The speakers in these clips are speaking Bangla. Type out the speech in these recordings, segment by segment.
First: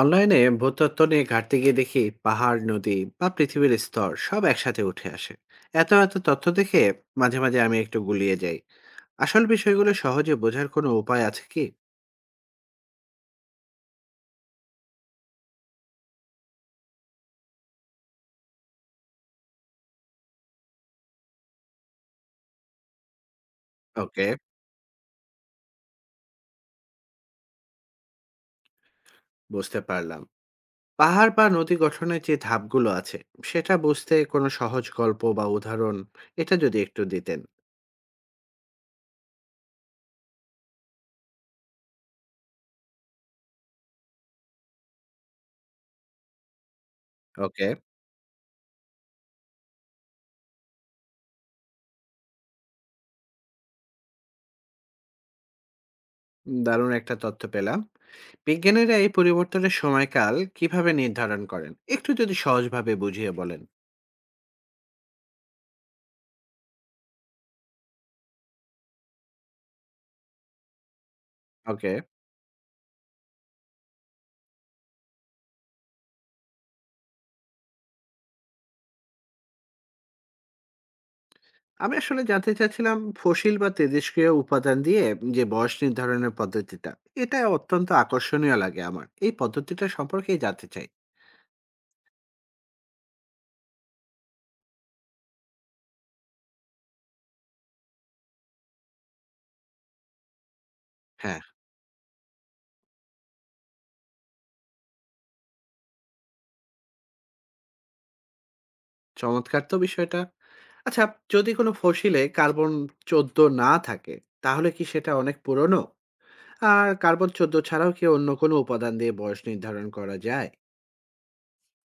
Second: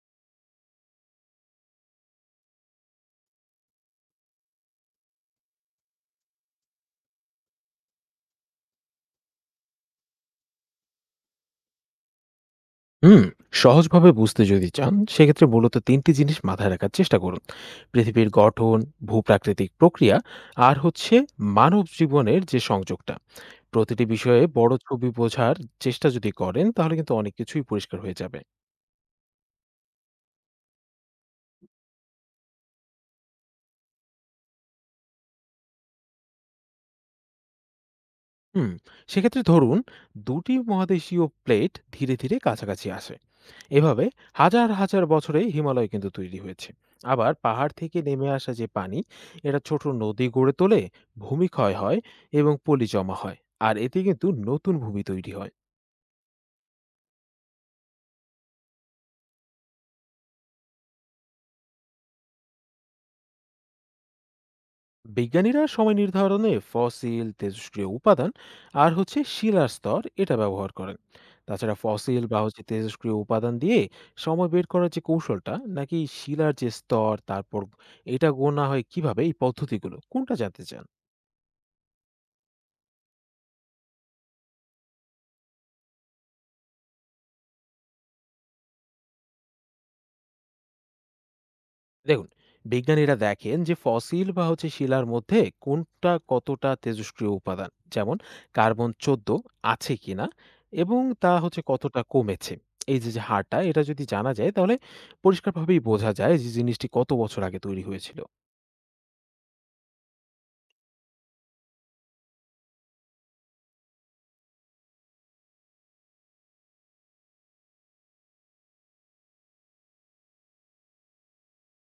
অনলাইনে ভূতত্ত্ব নিয়ে ঘাটতে গিয়ে দেখি পাহাড়, নদী বা পৃথিবীর স্তর সব একসাথে উঠে আসে। এত এত তথ্য দেখে মাঝে মাঝে আমি একটু গুলিয়ে যাই। আসল বিষয়গুলো সহজে বোঝার কোনো উপায় আছে কি? হুম। সহজভাবে বুঝতে যদি চান সেক্ষেত্রে মূলত তিনটি জিনিস মাথায় রাখার চেষ্টা করুন: পৃথিবীর গঠন, ভূপ্রাকৃতিক প্রক্রিয়া আর হচ্ছে মানব জীবনের যে সংযোগটা। প্রতিটি ওকে, বিষয়ে বড় ছবি বোঝার চেষ্টা যদি করেন তাহলে কিন্তু অনেক কিছুই পরিষ্কার হয়ে যাবে। বুঝতে পারলাম। পাহাড় বা নদী গঠনের যে ধাপগুলো আছে, সেটা বুঝতে কোনো সহজ গল্প বা উদাহরণ এটা যদি একটু দিতেন। হুম, সেক্ষেত্রে ধরুন, দুটি মহাদেশীয় প্লেট ধীরে ধীরে কাছাকাছি আসে, এভাবে হাজার হাজার বছরে হিমালয় কিন্তু তৈরি হয়েছে। আবার ওকে, পাহাড় থেকে নেমে আসা যে পানি, এটা ছোট নদী গড়ে তোলে, ভূমিক্ষয় হয় এবং পলি জমা হয়, আর এতে কিন্তু নতুন ভূমি তৈরি হয়। দারুণ একটা তথ্য পেলাম। বিজ্ঞানীরা এই পরিবর্তনের সময়কাল কিভাবে নির্ধারণ করেন, একটু যদি সহজভাবে বুঝিয়ে বলেন। বিজ্ঞানীরা সময় নির্ধারণে ফসিল, তেজস্ক্রিয় উপাদান আর হচ্ছে শিলার স্তর এটা ব্যবহার করেন। তাছাড়া ওকে, ফসিল বা হচ্ছে তেজস্ক্রিয় উপাদান দিয়ে সময় বের করার যে কৌশলটা, নাকি শিলার যে স্তর তারপর এটা গোনা হয় কিভাবে, এই পদ্ধতিগুলো কোনটা জানতে চান? আমি আসলে জানতে চাচ্ছিলাম ফসিল বা তেজস্ক্রিয় উপাদান দিয়ে যে বয়স নির্ধারণের পদ্ধতিটা, এটা অত্যন্ত আকর্ষণীয় লাগে আমার। এই পদ্ধতিটা সম্পর্কেই জানতে চাই। দেখুন, বিজ্ঞানীরা দেখেন যে ফসিল বা হচ্ছে শিলার মধ্যে কোনটা কতটা তেজস্ক্রিয় উপাদান, যেমন কার্বন-14, আছে কিনা এবং তা হ্যাঁ, হচ্ছে কতটা কমেছে। এই যে যে হারটা এটা যদি জানা যায় তাহলে পরিষ্কারভাবেই বোঝা যায় যে জিনিসটি কত বছর আগে তৈরি হয়েছিল। চমৎকার তো বিষয়টা। আচ্ছা, যদি কোনো ফসিলে কার্বন চোদ্দ না থাকে, তাহলে কি সেটা অনেক পুরনো? আর কার্বন চোদ্দ ছাড়াও কি অন্য কোনো উপাদান দিয়ে বয়স নির্ধারণ করা যায়?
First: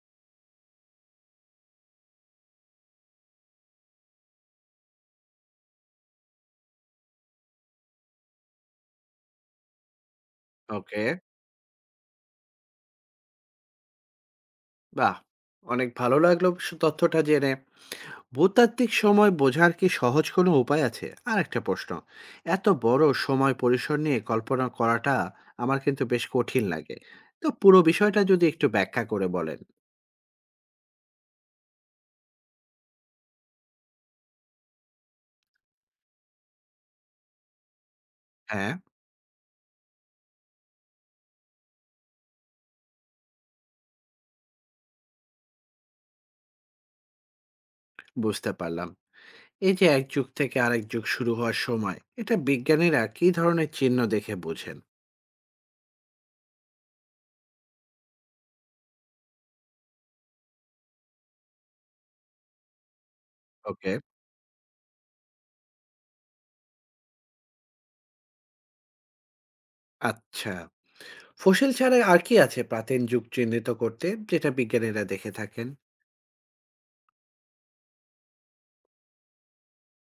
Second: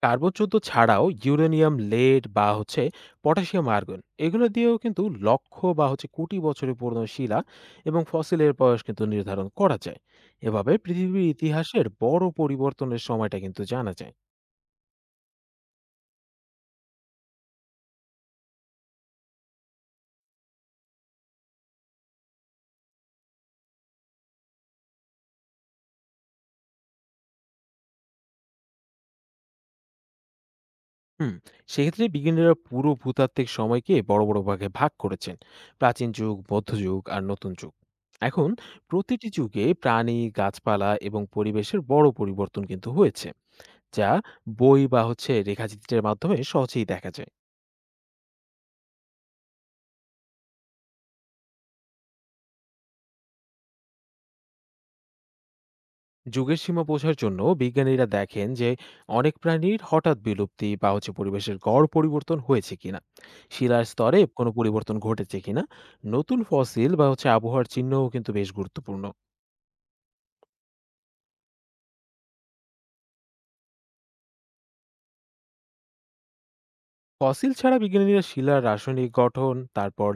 কার্বন-14 ছাড়াও ইউরেনিয়াম লেড বা হচ্ছে পটাশিয়াম আর্গন, এগুলো দিয়েও কিন্তু লক্ষ বা হচ্ছে কোটি বছরের পুরনো শিলা এবং ফসিলের বয়স কিন্তু নির্ধারণ করা যায়। এভাবে ওকে, পৃথিবীর ইতিহাসের বড় পরিবর্তনের সময়টা কিন্তু জানা যায়। বাহ, অনেক ভালো লাগলো তথ্যটা জেনে। ভূতাত্ত্বিক সময় বোঝার কি সহজ কোনো উপায় আছে? আর একটা প্রশ্ন, এত বড় সময় পরিসর নিয়ে কল্পনা করাটা আমার কিন্তু বেশ কঠিন লাগে। তো পুরো বিষয়টা যদি একটু ব্যাখ্যা করে বলেন। হুম, সেক্ষেত্রে বিজ্ঞানীরা পুরো ভূতাত্ত্বিক সময়কে বড় বড় ভাগে ভাগ করেছেন: প্রাচীন যুগ, মধ্যযুগ আর নতুন যুগ। এখন হ্যাঁ, প্রতিটি যুগে প্রাণী, গাছপালা এবং পরিবেশের বড় পরিবর্তন কিন্তু হয়েছে, যা বই বা হচ্ছে রেখাচিত্রের মাধ্যমে সহজেই দেখা যায়। বুঝতে পারলাম। এই যে এক যুগ থেকে আরেক যুগ শুরু হওয়ার সময়, এটা বিজ্ঞানীরা কি ধরনের চিহ্ন দেখে বোঝেন? যুগের সীমা বোঝার জন্য বিজ্ঞানীরা দেখেন যে অনেক প্রাণীর হঠাৎ বিলুপ্তি বা হচ্ছে পরিবেশের গড় পরিবর্তন হয়েছে কিনা, শিলার ওকে। স্তরে কোনো পরিবর্তন ঘটেছে কিনা। নতুন ফসিল বা হচ্ছে আবহাওয়ার চিহ্নও কিন্তু বেশ গুরুত্বপূর্ণ। আচ্ছা, ফসিল ছাড়া আর কি আছে প্রাচীন যুগ চিহ্নিত করতে, যেটা বিজ্ঞানীরা দেখে থাকেন? ফসিল ছাড়া বিজ্ঞানীরা শিলার রাসায়নিক গঠন, তারপর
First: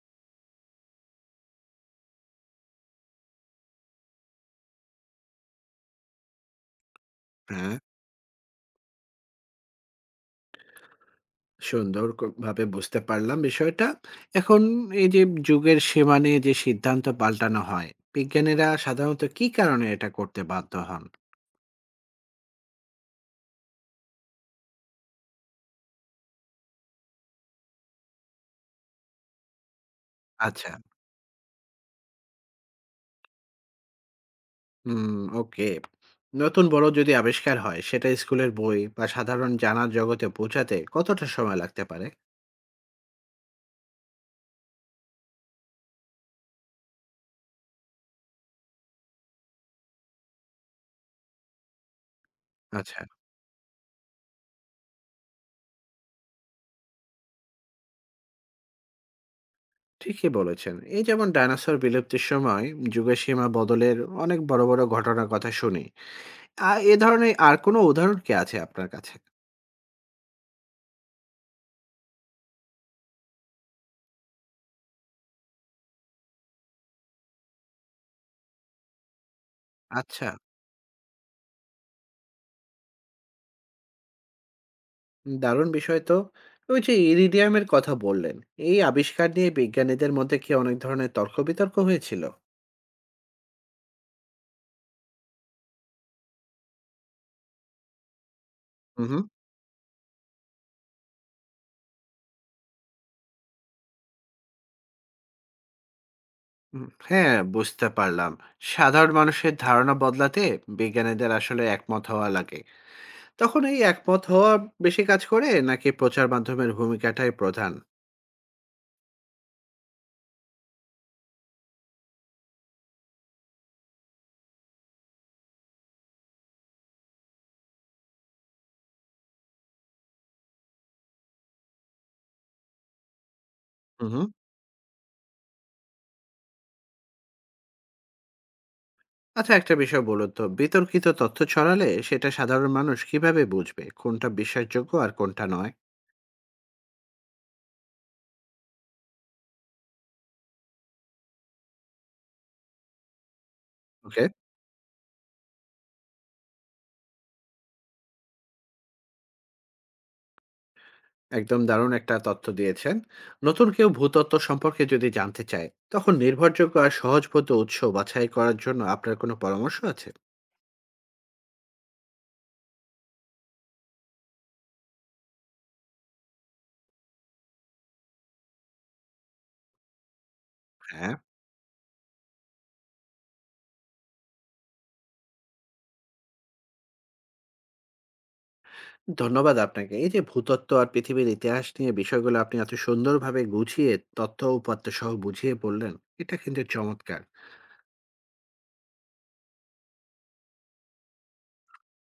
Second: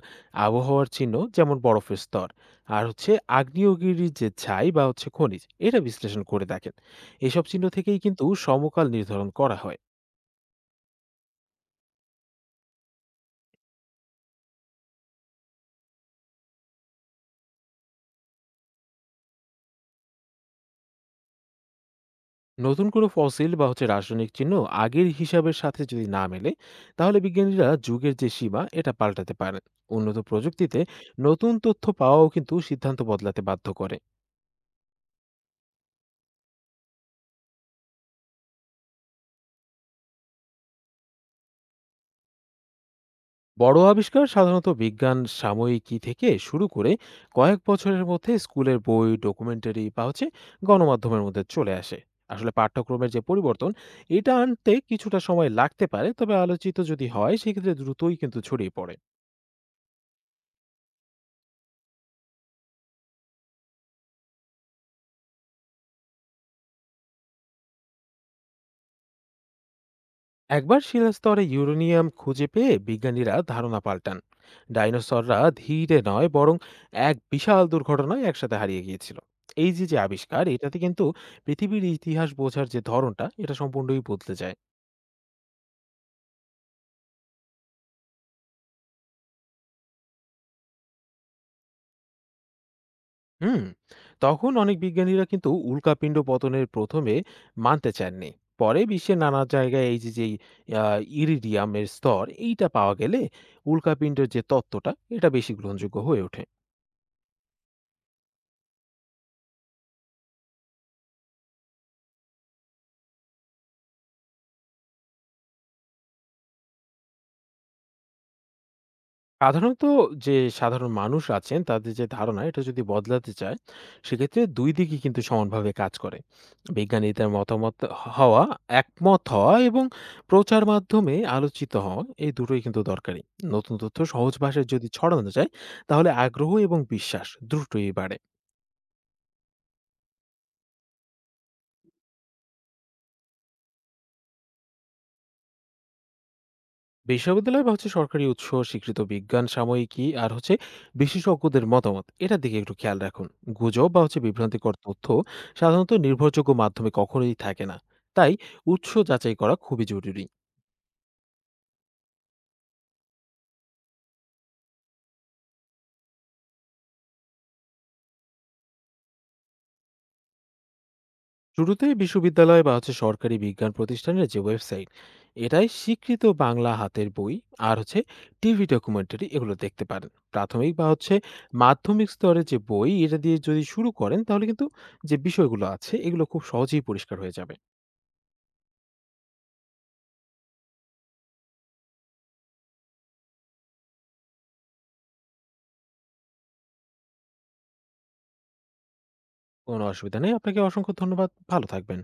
আবহাওয়ার চিহ্ন যেমন বরফের স্তর, আর হচ্ছে আগ্নেয়গিরির যে ছাই বা হচ্ছে খনিজ, এটা বিশ্লেষণ করে দেখেন। এসব চিহ্ন হ্যাঁ, থেকেই কিন্তু সমকাল নির্ধারণ করা হয়। সুন্দর ভাবে বুঝতে পারলাম বিষয়টা। এখন এই যে যুগের সীমা নিয়ে যে সিদ্ধান্ত পাল্টানো হয়, বিজ্ঞানীরা সাধারণত কি কারণে এটা করতে বাধ্য হন? নতুন কোনো ফসিল বা হচ্ছে রাসায়নিক চিহ্ন আগের হিসাবের সাথে যদি না মেলে, তাহলে বিজ্ঞানীরা যুগের যে সীমা এটা পাল্টাতে পারেন। উন্নত আচ্ছা। প্রযুক্তিতে নতুন তথ্য পাওয়াও কিন্তু সিদ্ধান্ত বদলাতে বাধ্য করে। হুম, ওকে। নতুন বড় যদি আবিষ্কার হয়, সেটা স্কুলের বই বা সাধারণ জানার জগতে পৌঁছাতে কতটা সময় লাগতে পারে? বড় আবিষ্কার সাধারণত বিজ্ঞান সাময়িকী থেকে শুরু করে কয়েক বছরের মধ্যে স্কুলের বই, ডকুমেন্টারি বা হচ্ছে গণমাধ্যমের মধ্যে চলে আসে। আসলে আচ্ছা, পাঠ্যক্রমের যে পরিবর্তন, এটা আনতে কিছুটা সময় লাগতে পারে, তবে আলোচিত যদি হয় সেক্ষেত্রে দ্রুতই কিন্তু ছড়িয়ে পড়ে। ঠিকই বলেছেন। এই যেমন ডায়নোসর বিলুপ্তির সময় যুগের সীমা বদলের অনেক বড়, বড় ঘটনার কথা শুনি। এ ধরনের আর কোনো উদাহরণ কি আছে আপনার কাছে? একবার শিলাস্তরে ইউরেনিয়াম খুঁজে পেয়ে বিজ্ঞানীরা ধারণা পাল্টান, ডাইনোসররা ধীরে নয় বরং এক বিশাল দুর্ঘটনায় একসাথে হারিয়ে গিয়েছিল। এই যে যে আচ্ছা। আবিষ্কার এটাতে কিন্তু পৃথিবীর ইতিহাস বোঝার যে ধরনটা এটা সম্পূর্ণই বদলে যায়। দারুণ বিষয় তো। ওই যে ইরিডিয়ামের কথা বললেন, এই আবিষ্কার নিয়ে বিজ্ঞানীদের মধ্যে কি অনেক ধরনের তর্ক-বিতর্ক হয়েছিল? হুম, তখন অনেক বিজ্ঞানীরা কিন্তু উল্কাপিণ্ড পতনের প্রথমে মানতে চাননি। পরে হু, বিশ্বের হুম। নানা জায়গায় এই যে যে ইরিডিয়ামের স্তর এইটা পাওয়া গেলে উল্কাপিণ্ডের যে তত্ত্বটা এটা বেশি গ্রহণযোগ্য হয়ে ওঠে। হ্যাঁ, বুঝতে পারলাম। সাধারণ মানুষের ধারণা বদলাতে বিজ্ঞানীদের আসলে একমত হওয়া লাগে। তখন এই একমত হওয়া বেশি কাজ করে, নাকি প্রচার মাধ্যমের ভূমিকাটাই প্রধান? সাধারণত যে সাধারণ মানুষ আছেন তাদের যে ধারণা এটা যদি বদলাতে চায়, সেক্ষেত্রে দুই দিকই কিন্তু সমানভাবে কাজ করে। বিজ্ঞানীদের মতামত হ- হওয়া একমত হওয়া এবং প্রচার মাধ্যমে আলোচিত হওয়া, এই দুটোই কিন্তু দরকারি। নতুন তথ্য হু, হুম। সহজ ভাষায় যদি ছড়ানো যায় তাহলে আগ্রহ এবং বিশ্বাস দ্রুতই বাড়ে। আচ্ছা, একটা বিষয় বলুন তো, বিতর্কিত তথ্য ছড়ালে সেটা সাধারণ মানুষ কিভাবে বুঝবে কোনটা বিশ্বাসযোগ্য আর কোনটা নয়? বিশ্ববিদ্যালয় বা হচ্ছে সরকারি উৎস, স্বীকৃত বিজ্ঞান সাময়িকী আর হচ্ছে বিশেষজ্ঞদের মতামত, এটার দিকে একটু খেয়াল রাখুন। গুজব বা হচ্ছে ওকে। বিভ্রান্তিকর তথ্য সাধারণত নির্ভরযোগ্য মাধ্যমে কখনোই থাকে না, তাই উৎস যাচাই করা খুবই জরুরি। একদম দারুণ একটা তথ্য দিয়েছেন। নতুন কেউ ভূতত্ত্ব সম্পর্কে যদি জানতে চায়, তখন নির্ভরযোগ্য আর সহজবোধ্য উৎস বাছাই করার জন্য আপনার কোনো পরামর্শ আছে? শুরুতে বিশ্ববিদ্যালয় বা হচ্ছে সরকারি বিজ্ঞান প্রতিষ্ঠানের যে ওয়েবসাইট, এটাই স্বীকৃত বাংলা হাতের বই আর হচ্ছে টিভি ডকুমেন্টারি, এগুলো দেখতে পারেন। প্রাথমিক বা হ্যাঁ। হচ্ছে মাধ্যমিক স্তরে যে বই এটা দিয়ে যদি শুরু করেন তাহলে কিন্তু যে বিষয়গুলো আছে এগুলো খুব সহজেই পরিষ্কার হয়ে যাবে। ধন্যবাদ আপনাকে। এই যে ভূতত্ত্ব আর পৃথিবীর ইতিহাস নিয়ে বিষয়গুলো আপনি এত সুন্দরভাবে গুছিয়ে তথ্য, উপাত্ত সহ বুঝিয়ে বললেন, এটা কিন্তু চমৎকার। কোনো অসুবিধা নেই। আপনাকে অসংখ্য ধন্যবাদ। ভালো থাকবেন।